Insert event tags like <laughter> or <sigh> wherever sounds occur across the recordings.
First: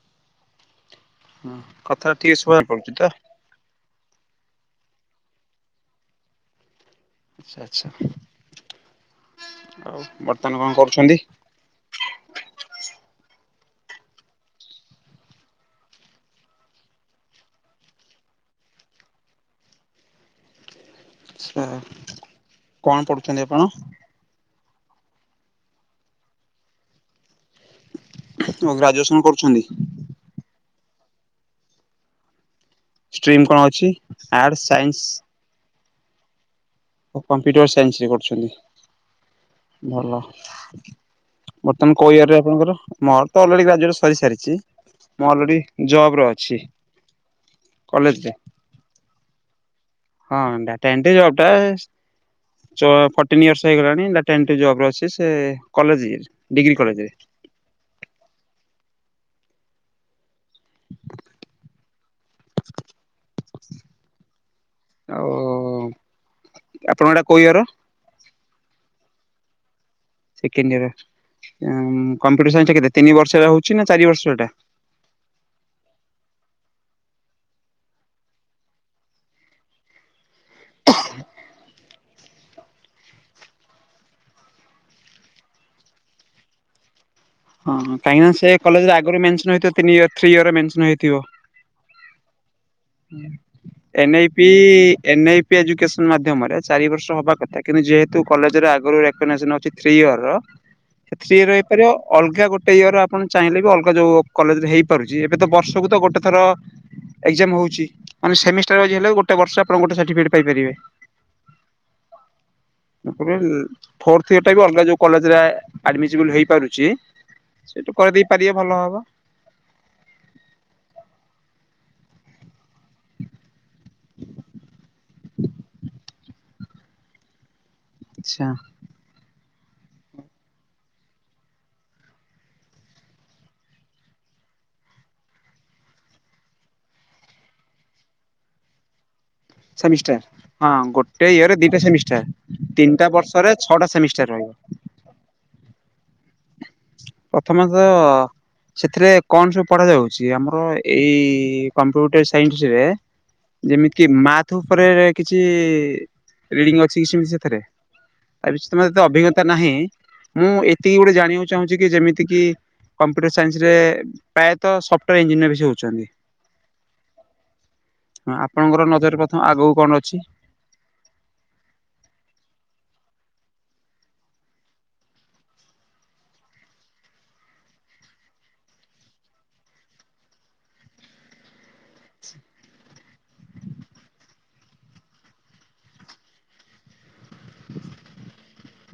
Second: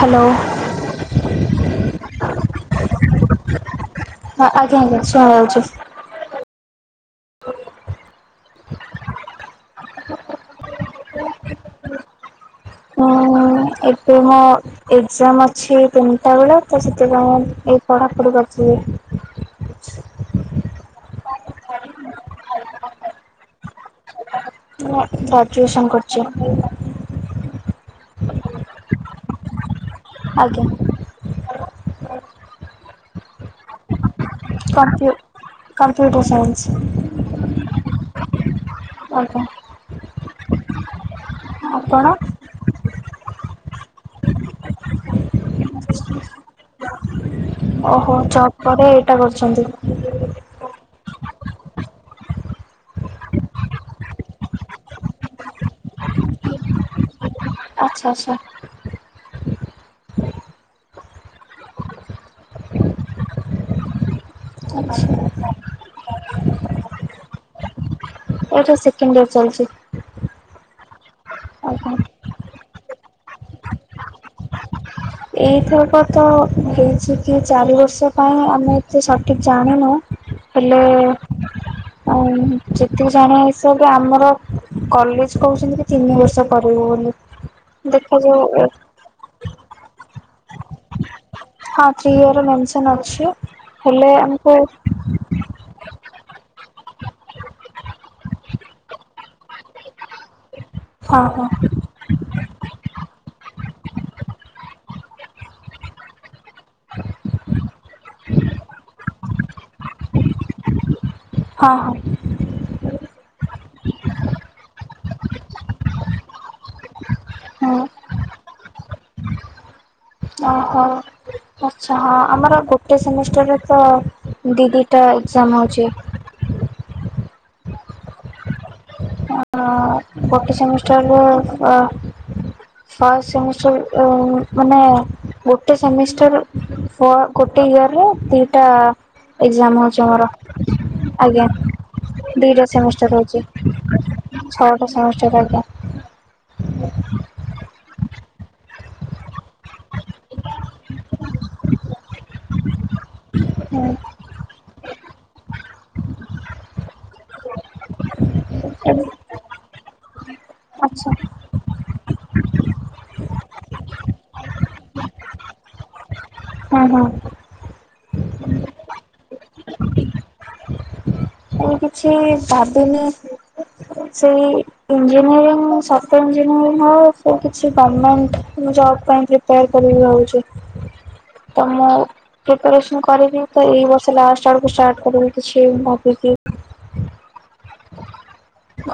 Hello. ହୁଁ କଥାଟା ଟିକେ ଶୁବା <unintelligible> ହଁ ଆଜ୍ଞା ଆଜ୍ଞା ସୁଣା ଯାଉଚି। ଆଉ ବର୍ତ୍ତମାନ କଣ କରୁଚନ୍ତି? ଉଁ ଏଠ ମୁଁ ଏଜାମ ଅଛି ତିନିଟା ବେଳେ ତ ସେଥିପାଇଁ ଏଇ ପଢାପଢି କରିଥିଲି। ଆଛା। କଣ ପଢୁଛନ୍ତି ଆପଣ? ମୁଁ ଗ୍ରାଜୁଏସନ କରୁଛି। ଗ୍ରାଜୁଏସନ୍ କରୁଛନ୍ତି? ଆଜ୍ଞା। ଷ୍ଟ୍ରିମ୍ କଣ ଅଛି? ଆର୍ଟସ, ସାଇନ୍ସ କମ୍ପ୍ୟୁ କମ୍ପ୍ୟୁଟର ସାଇନ୍ସ। ଓ କମ୍ପ୍ୟୁଟର ସାଇନ୍ସରେ ଆଜ୍ଞା କରୁଛନ୍ତି। ଭଲ। ବର୍ତ୍ତମାନ ଆପଣ? କୋ ଇଅରେ ଆପଣଙ୍କର ମୋର ତ ଅଲରେଡି ଗ୍ରାଜୁଟ ସରି ସାରିଛି। ମୁଁ ଅଲରେଡି ଜବ ରେ ଅଛି। ଓହୋ କଲେଜରେ। ଜବ୍ ପରେ ଏଇଟା କରଛନ୍ତି। ହଁ ଡାଟା ଏଣ୍ଟି ଜବ୍ ଟା ଚଅ ଫର୍ଟିନ୍ ଇୟର୍ସ ହେଇଗଲାଣି। ଡାଟା ଏଣ୍ଟି ଜବ୍ ରେ ଅଛି ସେ କଲେଜ ଡିଗ୍ରୀ କଲେଜରେ। ଆଚ୍ଛା ଆଚ୍ଛା। <inaudible> ଆଉ ଆଚ୍ଛା। ଆପଣଙ୍କର ଏଟା କୋଉଁ ଇଅର? ଏଇଟା ସେକେଣ୍ଡ ଇଅର୍ ଚାଲିଛି। Second year. ଆଜ୍ଞା। କମ୍ପୁଟର ସାଇନସ୍ କେତେ ତିନି ବର୍ଷ ହଉଛି ନା ଚାରି ବର୍ଷଟା? ଏଇଥରକ ତ ହେଇଛି କି ଚାରି ବର୍ଷ ପାଇଁ ଆମେ ତ ସଠିକ ଜାଣିନୁ ହେଲେ ଆଉ ଯେତିକି ଜାଣିବା ଏସ କି ଆମର କଲେଜ କହୁଛନ୍ତି କି ତିନି ବର୍ଷ କରିବୁ ବୋଲି। ହଁ କାହିଁକିନା ସେ ଦେଖାଯାଉ କଲେଜରେ ଆଗରୁ ମେସ ହେଇଥ ନି ୟ ଥ୍ରୀ ଇୟରରେ ମେସନ୍ଇଥିବ। ହଁ ଥ୍ରୀ ଇୟର ମେନସନ ଅଛି। ହେଲେ ଏନ ଆଇ ପି ଆମକୁ ଏନ୍ ଆଇ ପି ଏଜୁକେସନ୍ ମାଧ୍ୟମରେ ଚାରି ବର୍ଷ ହବା କଥା କିନ୍ତୁ ଯେହେତୁ କଲେଜ ରେ ଆଗରୁ ରେକକ୍ନାଜେସନ୍ ହେଉଛି ତିନି ଇଅର୍ ର ହଁ ସେଥି ହଁ ଥିଇଅର୍ ହେଇପାରିବ ଅଲଗା ଗୋଟେ ଇୟର ଆପଣ ଚାହିଁଲେ ବି ଅଲଗା ଯୋଉ କଲେଜରେ ହେଇପାରୁଛି। ଏବେ ତ ବର୍ଷକୁ ତ ଗୋଟେ ଥର ଏଜ୍ରାମ୍ ହଉଛି। ମାନେ ସେମିଷ୍ଟର ହେ ଗୋଟେ ବର୍ଷ <unintelligible> ହଁ ହଁ। ଫୋର୍ଥ ଇଅର୍ ଭି ଅଲଗା ଯୋଉ କଲେଜ ରେ ଆଡମିଜିବୁଲ ହେଇପାରୁଛି। ହଁ ହଁ ସେଇଠୁ କରିଦେଇ ପାରିବେ ଭଲ ହବ। ଓହୋ। ଆଛା ହଁ। ଆମର ଗୋଟେ ସେମିଷ୍ଟରରେ ତ ଦି ଦିଟା ଏଜାମ ହଉଛି। ଆଚ୍ଛା। ଗୋଟେ ସେମିଷ୍ଟରରୁ ଆ ଫାଷ୍ଟ ସେମିଷ୍ଟର ଊ ମାନେ ଗୋଟେ ସେମିଷ୍ଟର ଗୋଟେ ଇୟରେ ଦିଟା ଏକ୍ଜାମ ହଉଛି ଆମର ସେମିଷ୍ଟାର। ହଁ ଗୋଟେ ଆଜ୍ଞା। ଇୟରରେ ଦିଟା ସେମିଷ୍ଟାର। ଦିଟା ତିନିଟା ସେମିଷ୍ଟାର ହଉଛି ବର୍ଷରେ ଛଅଟା ସେମିଷ୍ଟାର ରହିବ। <unintelligible> ପ୍ରଥମେ ତ ସେଥିରେ କଣ ସବୁ ପଢା ଯାଉଛି। ଆମର ଏଇ କମ୍ପ୍ୟୁଟର ସାଇନ୍ସ ରେ ଯେମିତି କି ମାଥ ଉପରେ କିଛି ରେଡିଙ୍ଗ ଅଛି କି ସେମତି ସେଥିରେ। ଏ ବିଷୟରେ ତମୋର ଅଭିଜ୍ଞତା ନାହିଁ। ମୁଁ ଏତିକି ଆଚ୍ଛା ଗୋଟେ ଜାଣିବାକୁ ଚାହୁଚିକି ଯେମିତି କମ୍ପୁଟର ସାଇନ୍ସରେ ପ୍ରାୟତ ସଫ୍ଟ ଇଞ୍ଜିନିୟର ବି ହଉଛନ୍ତି। ହୁଁ ହୁଁ। ହଁ ଆପଣଙ୍କର ନଜରରେ ପ୍ରଥମେ ଆଗକୁ କଣ ଅଛି? ମୁଁ କିଛି ଭାବିନି ସେଇ ଇଞ୍ଜିନିୟରିଂ ସଫ୍ଟାର ଇଞ୍ଜିନିୟରିଂ ହଉ ସେ କିଛି ଗଭର୍ଣ୍ଣମେଣ୍ଟ ଜବ୍ ପାଇଁ ପ୍ରି ଟ୍ରାଏ କରିବି ଭାବୁଛି। ତ ମୁଁ ପ୍ରିପାରେସନ କରିବି ତ ଏଇ ବର୍ଷ ଲାଷ୍ଟ ଆଡକୁ ଷ୍ଟାର୍ଟ କରିବି କିଛିଁ ଭାବିକି।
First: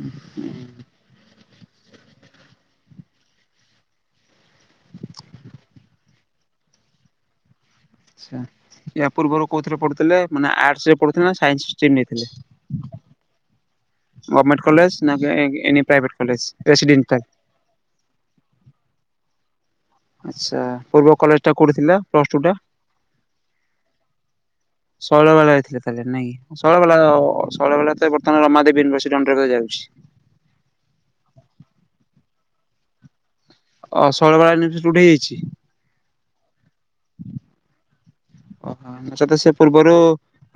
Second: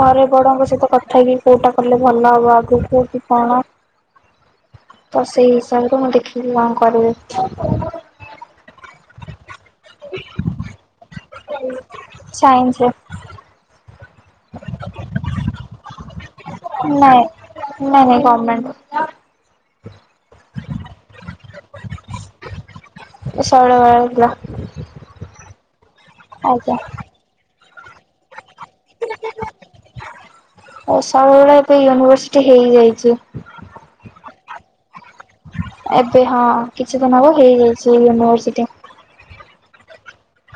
ଘରେ ଅଛି? ବଡଙ୍କ ସହିତ କଥା ହେଇକି କୋଉଟା କଲେ ଭଲ ହବ ଆଗକୁ କି କଣ? ତ ସେଇ ହିସାବରେ ମୁଁ ଦେଖିକି କଣ କରିବି। ଆଛା ୟା ପୂର୍ବରୁ କୋଉଥିରେ ପଢୁଥିଲେ ମାନେ ଆଟ୍ସ୍ ରେ ପଢୁଥିଲେ ନା ସାଇନ୍ସ ଷ୍ଟ୍ରିମ୍ ନେଇଥିଲେ? ସାଇନ୍ସ ରେ। ଗଭର୍ମେଣ୍ଟ କଲେଜ ଏ ଏନି ପ୍ରାଇଭେଟ କଲେଜ ରେସିଡେନଟାଲ? ନାଇଁ ନାଇଁ ନାଇଁ ଗମେଣ୍ଟ କଲେଜ୍ ଆଛା ପୂର୍ବ କଲେଜ ଟା କୋଉଠି ଥିଲା ପ୍ଲସ ଟୁ ଟା? ଶୈଳବାଳା ଶୈଳବାଳା ଯାଇଥିଲେ ତାହେଲେ ନାଇଁ କି ଆଜ୍ଞା ଶୈଳବାଳା ଶୈଳବାଳା ତ ଏ ବତ୍ ସ୍ଥ ରମାଦେବ ୟୁିଭର୍ସିଟି ଅଣ୍ଡର ଯାଉଛି। ଓ ସବୁବେଳେ ଏବେ ୟୁନିଭର୍ସିଟି ହେଇଯାଇଚି। ଅ ସଳବାଳା <unintelligible> ହେଇଯାଇଚି। ଏବେ ହଁ କିଛି ଦିନ ହବ ହେଇଯାଇଛି ୟୁନିଭର୍ସି ହଁ ସତ ସେ ପୂର୍ବରୁ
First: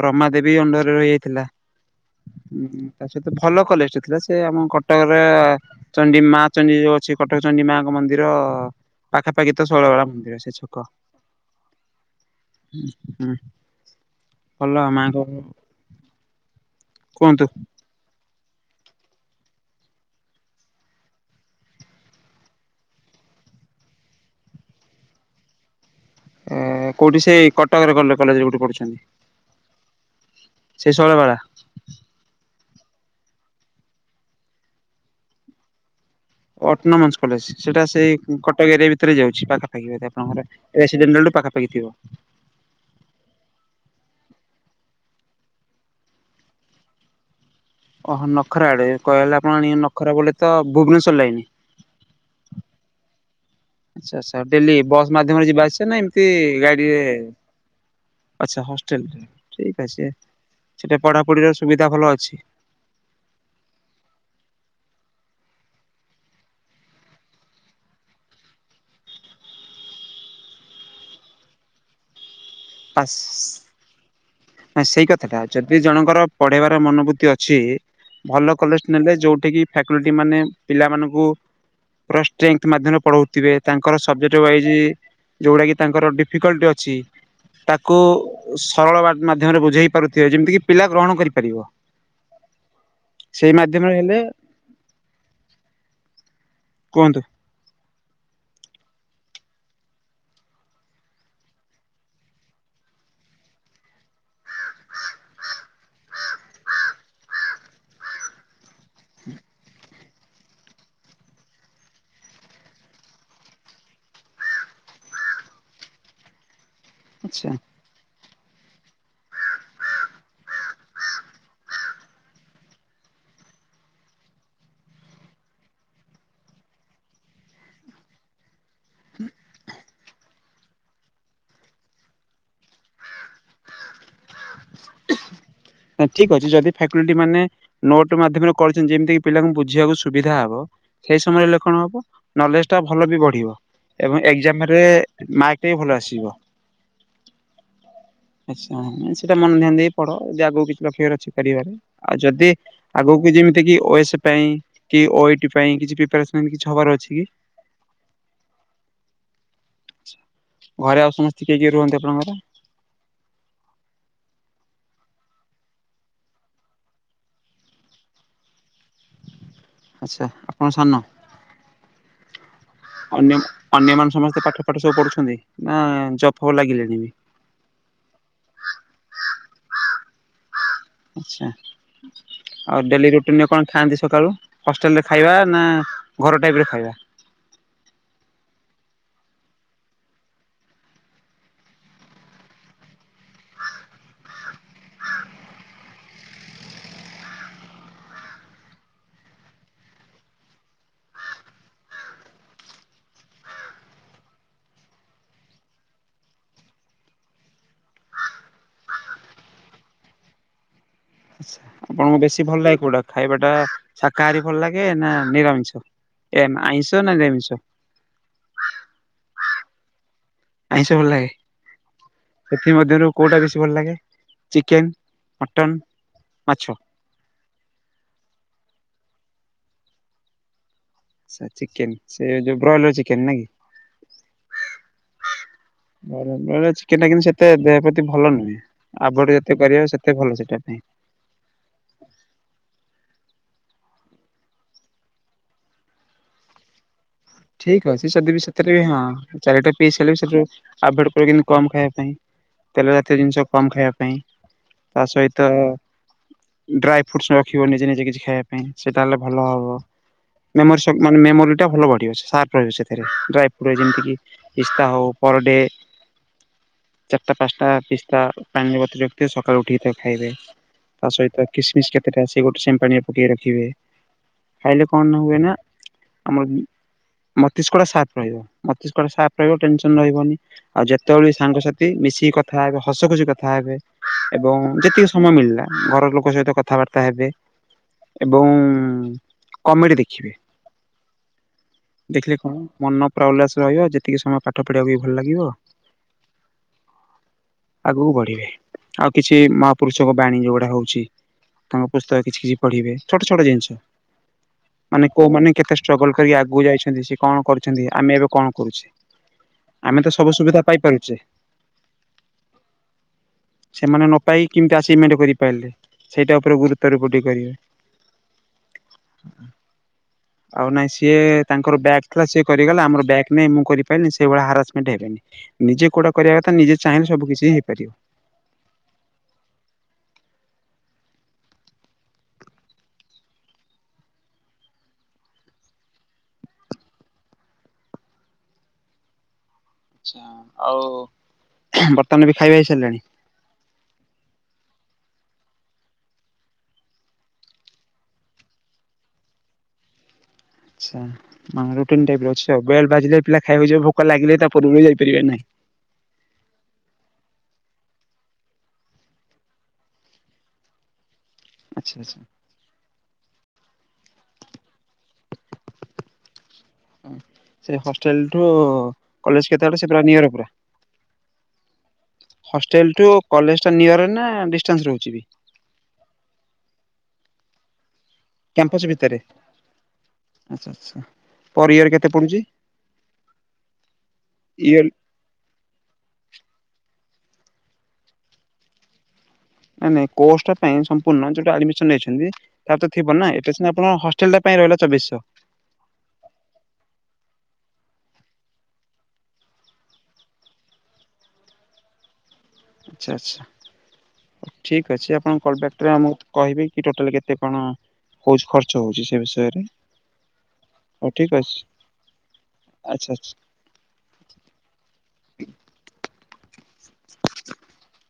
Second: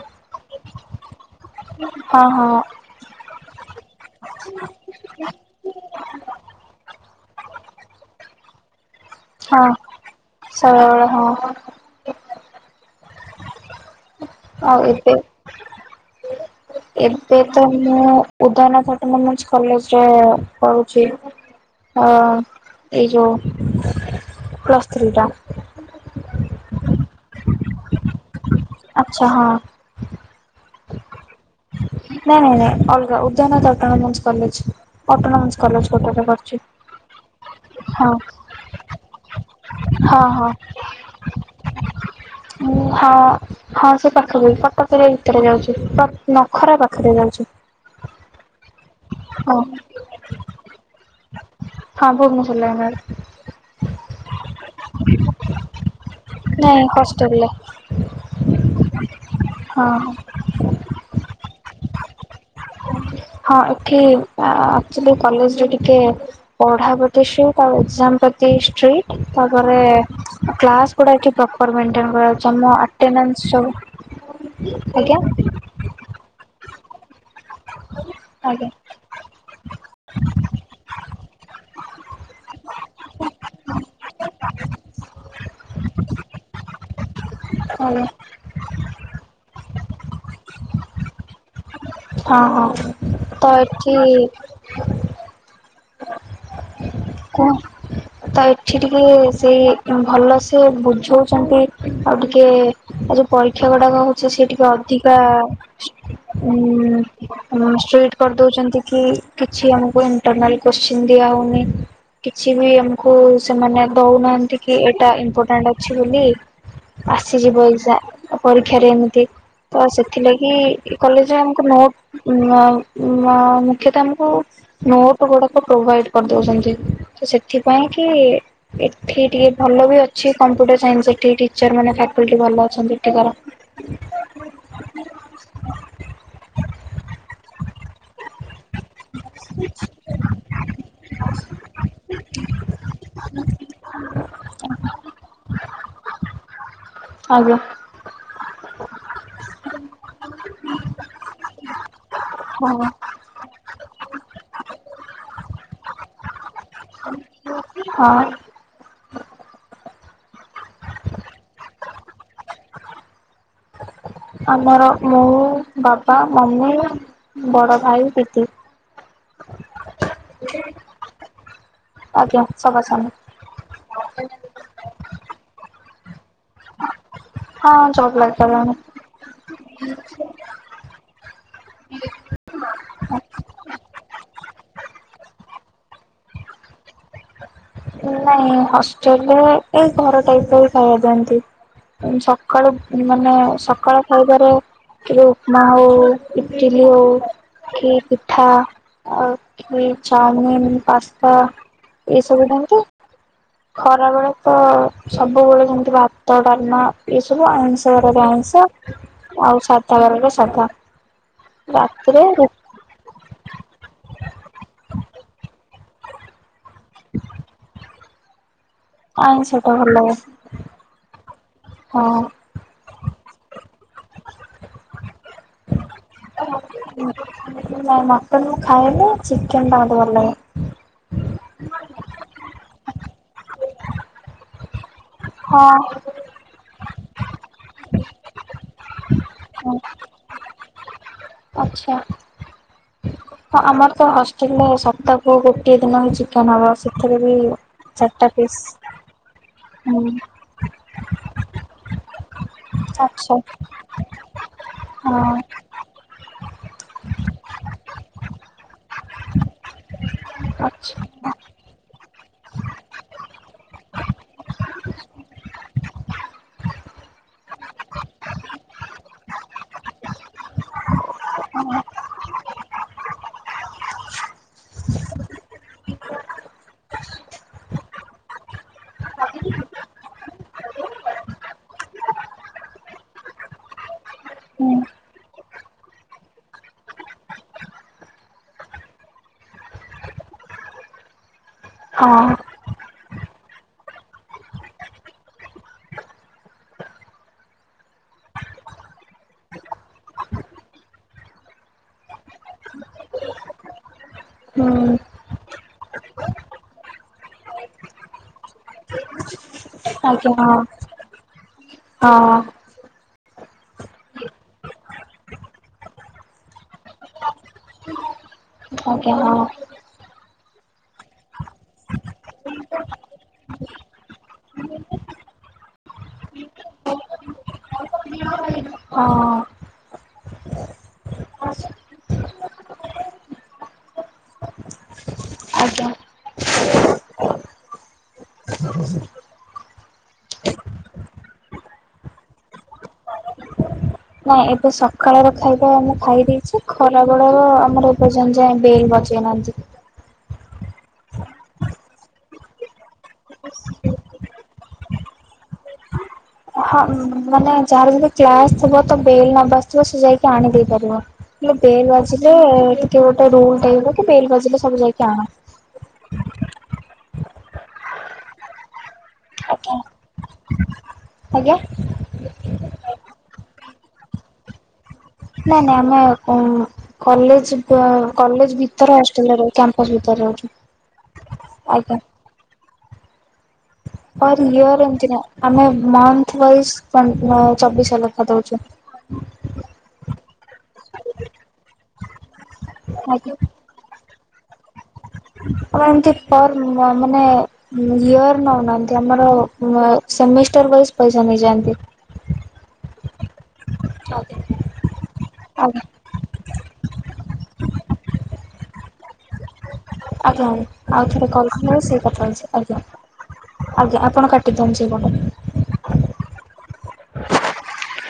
ରମା ଦେବୀ ଅଣ୍ଡରେ ରହିଯାଇଥିଲା ହଁ ହଁ ହୁଁ। ସେତ ଭଲ କଲେଜ ଟେ ଥିଲା ସେ ଆମ କଟକରେ ଚଣ୍ଡୀ ମା ଚଣ୍ଡୀ ଯୋଉ ଅ କଟକ ଚଣ୍ଡି ମାଙ୍କ ମନ୍ଦିର ପାଖାପାଖି ତ ହଁ। ଶୈଳବାଳା ମନ୍ଦିର ସେ ଛକ। ଶୈଳବାଳା ହଁ। ହୁଁ। ଭଲ ଆଉ ଏବେ ମାଆଙ୍କ ଏବେ କୁହନ୍ତୁ ତ ମୁଁ ଉଦାନ ଥାଟୋନୋମିସ୍କ କଲେଜରେ ପଢୁଚି। ଅ ଏଇ ଯୋଉ ପ୍ଲସ୍ ଥ୍ରୀ ଟା। ଉଁ କୋଉଠି ସେ କଟକରେ କଲେ କଲେଜରେ ଯଉଠି ପଢୁୁଚ। ଆଛା ହଁ। ସେ ଶୈଳବାଳା ନାଇଁ ନାଇଁ ନାଇଁ ଅଲଗା ଉଦ୍ୟନାଥ ତଟନୋମିଷ୍କ କଲେଜ ଅଟୋନୋମିକ୍ସ କଲେଜ ଗୋଟା ଟାଙ୍କ। ଅଟନୋମେନ୍ସ କଲେଜ ସେଇଟା ସେଇ କଟକ ଏରିଆ ଭିତରେ ଯାଉଛି ପାଖାପାଖି ବୋଧେ ହଁ ଆପଣଙ୍କର? ରେସିଡେଣ୍ଟଲ ଠୁ ପାଖାପାଖି ଥିବ? ମୁଁ ହଁ ହଁ ସେ ପାଖାପାଖି କଟକ ରେ ଭିତରେ ଯାଉଚି ପ ନଖରା ପାଖେରେ ଜଣେ ଓହୋ ନଖରା ଆଡେ କହିଲେ ଆପଣି ନଖରା ବୋଲେ ତ ଭୁବନେଶ୍ୱର ଲାଇନ୍। ହଁ ଭୁବନେଶ୍ୱର ଲାଇନ ଆଡେ। ଆଛା ଆଛା ଡେଲି ବସ୍ ମାଧ୍ୟମରେ ଯିବା ଆସିବା ନା ଏମତି ନାଇଁ ଗାଡିରେ ହଷ୍ଟେଲରେ ଆଛା ହଷ୍ଟେଲ ଠିକ ହଁ ଅଛି ସେଟା ପଢାପଢିର ସୁବିଧା ଭଲ ଅଛି ହଁ ଏଠି ଆ ଅକ୍ଚୋଲି କଲେଜରେ ଟିକେ ପଢା ପ୍ରତି ଷ୍ଟ୍ରିଟ୍ ତା ପରେ ଏକଜାମ ପ୍ରତି ଷ୍ଟ୍ରିଟ୍ ତାପରେ କ୍ଲାସ ଗୁଡ଼ା ଏଠି ପ୍ରପର ମେଣ୍ଟେନ କରା ଯାଉଚି ଆମ ପାସ୍ ଅଟେନାଂଶ ସବୁ ନା ସେଇ ଆଜ୍ଞା କଥା ଟା ଯଦି ଜଣଙ୍କର ପଢେଇବାର ମନୋବୃତ୍ତି ଅଛି ଭଲ ଆଜ୍ଞା କଲେ ନେଲେ ଯୋଉଠି କିି ଫ୍ଲାକୋଟି ମାନେ ପିଲାମାନୁକୁ ପୁରା ଷ୍ଟ୍ରେନ୍ତ ମାଧ୍ୟାମରେ ପଢଉଥିବେ ତାଙ୍କର ସବଜେକ୍ଟ ୱାଇଜ ଯେଉଡାକି ତାଙ୍କର ଡିଫିକଲ୍ଟି ଅଛି। ତାକୁ ଆଜ୍ଞା ସରଳ ବା ମାଧ୍ୟମରେ ବୁଝେଇ ପାରୁଥିବେ ଯେମିତି କିି ପିଲା ଗ୍ରହଣ କରିପାରିବ। ହଁ ହଁ ତ ଏଠି କୁ କୁ ତ ଏଠି ଟିକେ ସେଇ ଭଲ ସେ ବୁଝଉଚନ୍ତି ଆଉ ଟିକେ ଆଉ ଯୋଉ ପରୀକ୍ଷା ଗୁଡାକ ହଉଛି ସେ ଟିକେ ଅଧିକା ଉଁ ଉଁ ଷ୍ଟ୍ରିଟ କରଦଉଚନ୍ତି କି କିଛି ଆମକୁ ଇଣ୍ଟରନାଲ କୋତ୍ସିନ ଦିଆହଉନି। କିଛି ବି ଆମକୁ ସେମାନେ ଦଉନାହାନ୍ତି କି ଏଇଟା ଇମ୍ପୋଟାଣ୍ଟ ଅଛି ବୋଲି। ଆଚ୍ଛା ଆସିଯିବ ଏକଜାମ ତ ପରୀକ୍ଷାରେ ଏମତି ତ ସେଥିଲାଗି ଏ କଲେଜରେ ଆମୁକୁ ନୋ ଉଁ ବୋ ଆଉ ବୋ ଆଉ ମୁଖ୍ୟତଃ ଆମୁକୁ ନୋଟ ଗୁଡାକ ପ୍ରୋଭାଇଡ କରଦଉଚନ୍ତି ତ ସେଥି କାହିଁକି ଏଠି ଟିକେ ଭଲ ବି ଅଛି କମ୍ପ୍ୟୁଟର ସାଇନ୍ସ ସେଠି ଟିଚର୍ ମାନେ ଫାକଲ୍ଟି ଭଲ ଅଛନ୍ତି ଏଠିକାର ଠିକ ଅଛି ଯଦି ଫାକଲିଟି ମାନେ ନୋଟ ମାଧ୍ୟମରେ କରିଛନ୍ତି ଯେମିତିକି ପିଲାଙ୍କୁ ବୁଝିବାକୁ ସୁବିଧା ହବ ସେଇ ସମୟରେ କଣ ହବ ନଲେଜ ଟା ଭଲ ବି ବଢିବ ଏବଂ ଏକଜାମରେ ମାର୍କ ବି ଭଲ ଆସିବ ଆଜ୍ଞା। ଆଛା ମାନେ ସେଟା ମନ ଦେଇ ପଢ ଯେ ଆଗକୁ କିଛି ରଖିବାର ଅଛି କରିବାର ଆଉ ଯଦି ହଁ। ଆଗକୁ ଯେମିତି କି ଓ ଏସ୍ ପାଇଁ କି ଓଇଟି ପାଇଁ କିଛି ପ୍ରିପାରେସନ୍ କିଛି ହବାର ଅଛି କି? <unintelligible> ହଁ ଘରେ ଆଉ ସମସ୍ତେ କିଏ କିଏ ରୁହନ୍ତି ଆପଣଙ୍କର? ଆମର ମୁଁ ବାବା ମମି ବଡ ଭାଇ ଦିଦି ଆଚ୍ଛା ଆପଣ ସାନ ଆଜ୍ଞା ସବା ସାନ ଅନ୍ୟ ଅନ୍ୟମାନେ ସମସ୍ତେ ପାଠ ପାଠ ସବୁ ପଢ଼ୁଛନ୍ତି ନା ଜବ୍ ଫବ୍ ଲାଗିଲେଣି ହଁ ଜବ ଲାଗିଗଲାଣି ଆଚ୍ଛା ଆଉ ଡେଲି ରୁଟିନ କଣ ଖାଆନ୍ତି ସକାଳୁ ହଷ୍ଟେଲରେ ଖାଇବା ନା ଘର ଟାଇପ ର ଖାଇବା ନାଇଁ ହଷ୍ଟେଲରେ ଏଇ ଘର ଟାଇପ ର ଖାଇବା ଦିଅନ୍ତି ସକାଳୁ ମାନେ ସକାଳ ଖାଇବାରେ କି ଉପମା ହଉ ଇଟିଲି ହଉ କି ପିଠା ଆଉ ଇଡିଲି ଚାଉମିିନ ପାସ୍ତା ସବୁ ଦିଅନ୍ତି ଖରା ବେଳେ ତ ସବୁବେଳେ ଯେମିତି ଭାତ ଡାଲମା ଏହି ସବୁ ଆଇଁଷ ବାରରେ ଆଇଁଷ ଆଉ ସାଧା ବାରରେ ସାଧା ଆପଣଙ୍କୁ ରାତିରେ ବେଶୀ ରୁ ଭଲ ଲାଗେ କଉଟା? ଖାଇବାଟା ଶାକାହାରୀ ଭଲ ଲାଗେ ନା ନିରାମିଷ ଏ ଆଇଁଷ ନା ନିରାମିଷ ଆଇଁଷ ଟା ଭଲ ଲାଗେ ଆଇଁଷ ଭଲ ଲାଗେ ହଁ। ସେଥିମଧ୍ୟରୁ କୋଉଟା ବେଶୀ ଭଲ ଲାଗେ ଚିକେନ ମଟନ ମାଛ ନାଇଁ ମଟନ ମୁଁ ଖାଏନି ଚିକେନଟା ମୋତେ ଭଲ ଲାଗେ ଚିକେନ ସେ ଯଉ ବ୍ରଏଲର ଚିକେନ ନେଇକି ହଁ ବେଳେ ଚିକେନ ଟା କିନ୍ତୁ ସେତେ ଦେହ ପ୍ରତି ଭଲ ନୁହେଁ ଆଭଏଡ ଯେତେ ହଁ କରିବା ସେତେ ଭଲ ସେଇଟା ପାଇଁ ଆଚ୍ଛା ହଁ ଆମର ତ ହଷ୍ଟେଲରେ ସପ୍ତାହକୁ ଗୋଟିଏ ଦିନ ହିଁ ଚିକେନ ହବ ସେଥିରେ ବି ଠିକ୍ ଅଛି ଚାରିଟା ଯଦି ବି ପିସ୍ ସେଥିରେ ବି ହଁ ଚାରିଟା ପିସ୍ ହୁଁ ହେଲେ ବି ସେଥିରୁ ଆଭଏଡ଼ କରିବେ କେମିତି କମ ଖାଇବା ପାଇଁ ତେଲ ଜାତୀୟ ଆଚ୍ଛା ଜିନିଷ କମ ଖାଇବା ପାଇଁ ତା ହଁ ସହିତ ଡ୍ରାଇ ଫ୍ରୁଟ୍ସ ରଖିବ ନିଜେ ନିଜେ କିଛି ଖାଇବା ପାଇଁ ସେଟା ହେଲେ ଭଲ ହବ ମେମୋରି ଆଚ୍ଛା ସକ୍ ମାନେ ମେମୋରିଟା ଭଲ ବଢିବ <unintelligible> ରହିବ ସେଥିରେ ଡ୍ରାଇ ଫ୍ରୁଟ୍ ଯେମିତିକି ପିସ୍ତା ହେଉ ପର ଡେ ଚାରିଟା ପାଞ୍ଚଟା ପିସ୍ତା ପାଣିରେ ବତୁରେଇ ରଖିଥିବେ ସକାଳୁ ଉଠିକି ତାକୁ ଖାଇବେ ତା ସହିତ କିସମିସ୍ କେତେଟା ସେ ଗୋଟେ ସେମିତି ପାଣିରେ ପକେଇ ରଖିବେ ଖାଇଲେ କଣ ନା ହୁଏ ନା ଆମର ମତିଷ୍କଟା ସାର୍ପ ରହିବ ମସ୍ତିଷ୍କ ସାର୍ପ ରହିବ ଟେନସନ ରହିବନି। ଆଉ ଯେତେବେଳେ ସାଙ୍ଗସାଥି ମିଶିକି କଥା ହେବେ ହସ ଖୁସି କଥା ହେବେ ଏବଂ ହୁଁ ଯେତିକି ସମୟ ମିଳିଲା ଘର ଲୋକ ସହିତ କଥାବାର୍ତ୍ତା ହେବେ। ଏବଂ କମେଡ଼ି ଦେଖିବେ। ହଁ ଦେଖିଲେ କଣ ମନ ପୁରା ଉଲ୍ଲାସ ରହିବ ଯେତିକି ସମୟ ପାଠ ପଢିବାକୁ ବି ଭଲ ଲାଗିବ। ଆଗକୁ ବଢିବେ ଆଉ କିଛି ମହାପୁରୁଷଙ୍କ ବାଣୀ ଯୋଉଗୁଡା ହଉଛି ତାଙ୍କ ପୁସ୍ତକ କିଛି କିଛି ପଢିବେ ଛୋଟ ଛୋଟ ଜିନିଷ। ହୁଁ ମାନେ କୋଉମାନେ କେତେ ଷ୍ଟ୍ର୍ରଗଲ କରି ଆଗକୁ ଯାଇଛ ଛନ୍ତି, ସେ କଣ କରୁଛନ୍ତି, ଆମେ ଏବେ କଣ କରୁଛେ? ଆମେ ତ ସବୁ ଆଜ୍ଞା ହଁ ସୁବିଧା ପାଇପାରୁଛେ ହଁ ସେମାନେ ନ ପାଇ କେମିତି ଆଚିଭମେଣ୍ଟ କରିପାରିଲେ, ସେଇଟା ଉପରେ ଗୁରୁତ୍ୱାରୋପ ଟିକେ କରିବେ। ଆଜ୍ଞା ହଁ। ଆଉ ନାଇଁ ସିଏ ତାଙ୍କର ବ୍ୟାକ୍ ଥିଲା ସେ କରିଗଲେ, ଆମର ବ୍ୟାକ୍‌ ନାଇଁ ମୁଁ କରିପାରିଲିନି, ସେଇଭଳିଆ ହାରାସମେଣ୍ଟ ହେବେନି। ନିଜେ କୋଉଟା କରିଆ କଥା, ନିଜେ ଚାହିଁଲେ ସବୁ କିଛି ହିଁ ହେଇପାରିବ। ହଁ। ଆଜ୍ଞା। ଆଚ୍ଛା। ଆଉ ବର୍ତ୍ତମାନ ବି ଖାଇବା ହେଇସାରିଲାଣି? ନାଇଁ, ଏବେ ସକାଳର ଖାଇବା ମୁଁ ଖାଇ ଦେଇଛି, ଖରାବେଳର ଆମର ଏପର୍ଯ୍ୟନ୍ତ ଯାଏ ବେଲ୍ ବାଜି କିଏ ମାନୁଚି? ଆଚ୍ଛା। ହଁ ରୁଟିନ୍ ଟାଇପର ଅଛି ଆଉ। ବେଲ୍‌ ବାଜିଲେ ପିଲା ଖାଇବାକୁ ଯିବେ, ଭୋକ ଲାଗିଲେ ବି ତା ପୂର୍ବରୁ ଯାଇପାରିବେନି। ହଁ, ମାନେ ଯାହାର ଯଦି କ୍ଲାସ୍ ଥିବ, ତ ବେଲ ନ ବାଜିଥିବ ସେ ଯାଇକି ଆଣିଦେଇ ପାରିବ। ହେଲେ ବେଲ୍ ଆଚ୍ଛା ଆଚ୍ଛା। ବାଜିଲେ, ଟିକେ ଗୋଟେ ରୁଲ ଟାଇପର ବେଲ୍ ବାଜିଲେ ସବୁ ଯାଇକି ଆଣ। ହୁଁ। ସେ ହଷ୍ଟେଲଠୁ କଲେଜ କେତେ ଆଜ୍ଞା ବାଟ ସେ ପୁରା ନିୟର ପୁରା? ଆଜ୍ଞା? ହଷ୍ଟେଲ ଟୁ କଲେଜଟା ନିୟରରେ ନା ଡିଷ୍ଟାନ୍ସ ରହୁଛି ବି? ନାଇଁ ନାଇଁ ଆମେ ଉଁ କଲେଜ ବି ତ କଲେଜ ଭିତରେ ହଷ୍ଟେଲ ରହୁ, କ୍ୟାମ୍ପସ ଭିତରେ ଆଚ୍ଛା ଆଚ୍ଛା ରହୁଛୁ। ଆଜ୍ଞା। <unintelligible> ଆହୁରି ନିୟର ଇୟର ଏମତି ନା ଆମେ ମନ୍ଥ ୱାଇସ୍‌ କନ୍ ଚବିଶଶହ ଲେଖା ଦଉଛୁ। ନାଇଁ ନାଇଁ, କୋର୍ସଟା ପାଇଁ ସମ୍ପୂର୍ଣ୍ଣ ଯୋଉଟା ଆଡିମିସନ୍ ନେଇଛନ୍ତି, ତାର ତ ଥିବ ନା। ଆଜ୍ଞା ଏଇଟା ସେ କାଇଁନା ଆପଣଙ୍କ ହଷ୍ଟେଲଟା ପାଇଁ ରହିଲା ଚବିଶଶହ। କ ପାଇଁ ଏମତି ପର ମ-ମାନେ ଇୟର ନଉନାହାଁନ୍ତି ଆମର ଅ ସେମିଷ୍ଟର ୱାଇଜ ପଇସା ନେଇଯାଆନ୍ତି। ଆଚ୍ଛା ଆଚ୍ଛା। ଆଜ୍ଞା। ଠିକ୍ ଅଛି, ଆପଣ କଲ ବ୍ୟାକ୍ଟରେ ଆମକୁ କହିବେ କି ଟୋଟାଲ କେତେ କଣ ହଉଛି ଖର୍ଚ୍ଚ ହଉଛି ସେ ବିଷୟରେ? ଆଜ୍ଞା। ଆଉ ହଉ ଥରେ ଠିକ୍ କଲ୍ ଅଛି କଲେ ସେଇ କଥା ହେଉଛି ଆଜ୍ଞା। ଆଚ୍ଛା ଆଚ୍ଛା। ଆଜ୍ଞା, ଆପଣ କାଟିଦିଅନ୍ତୁ ସେଇପଟେ। <inaudible>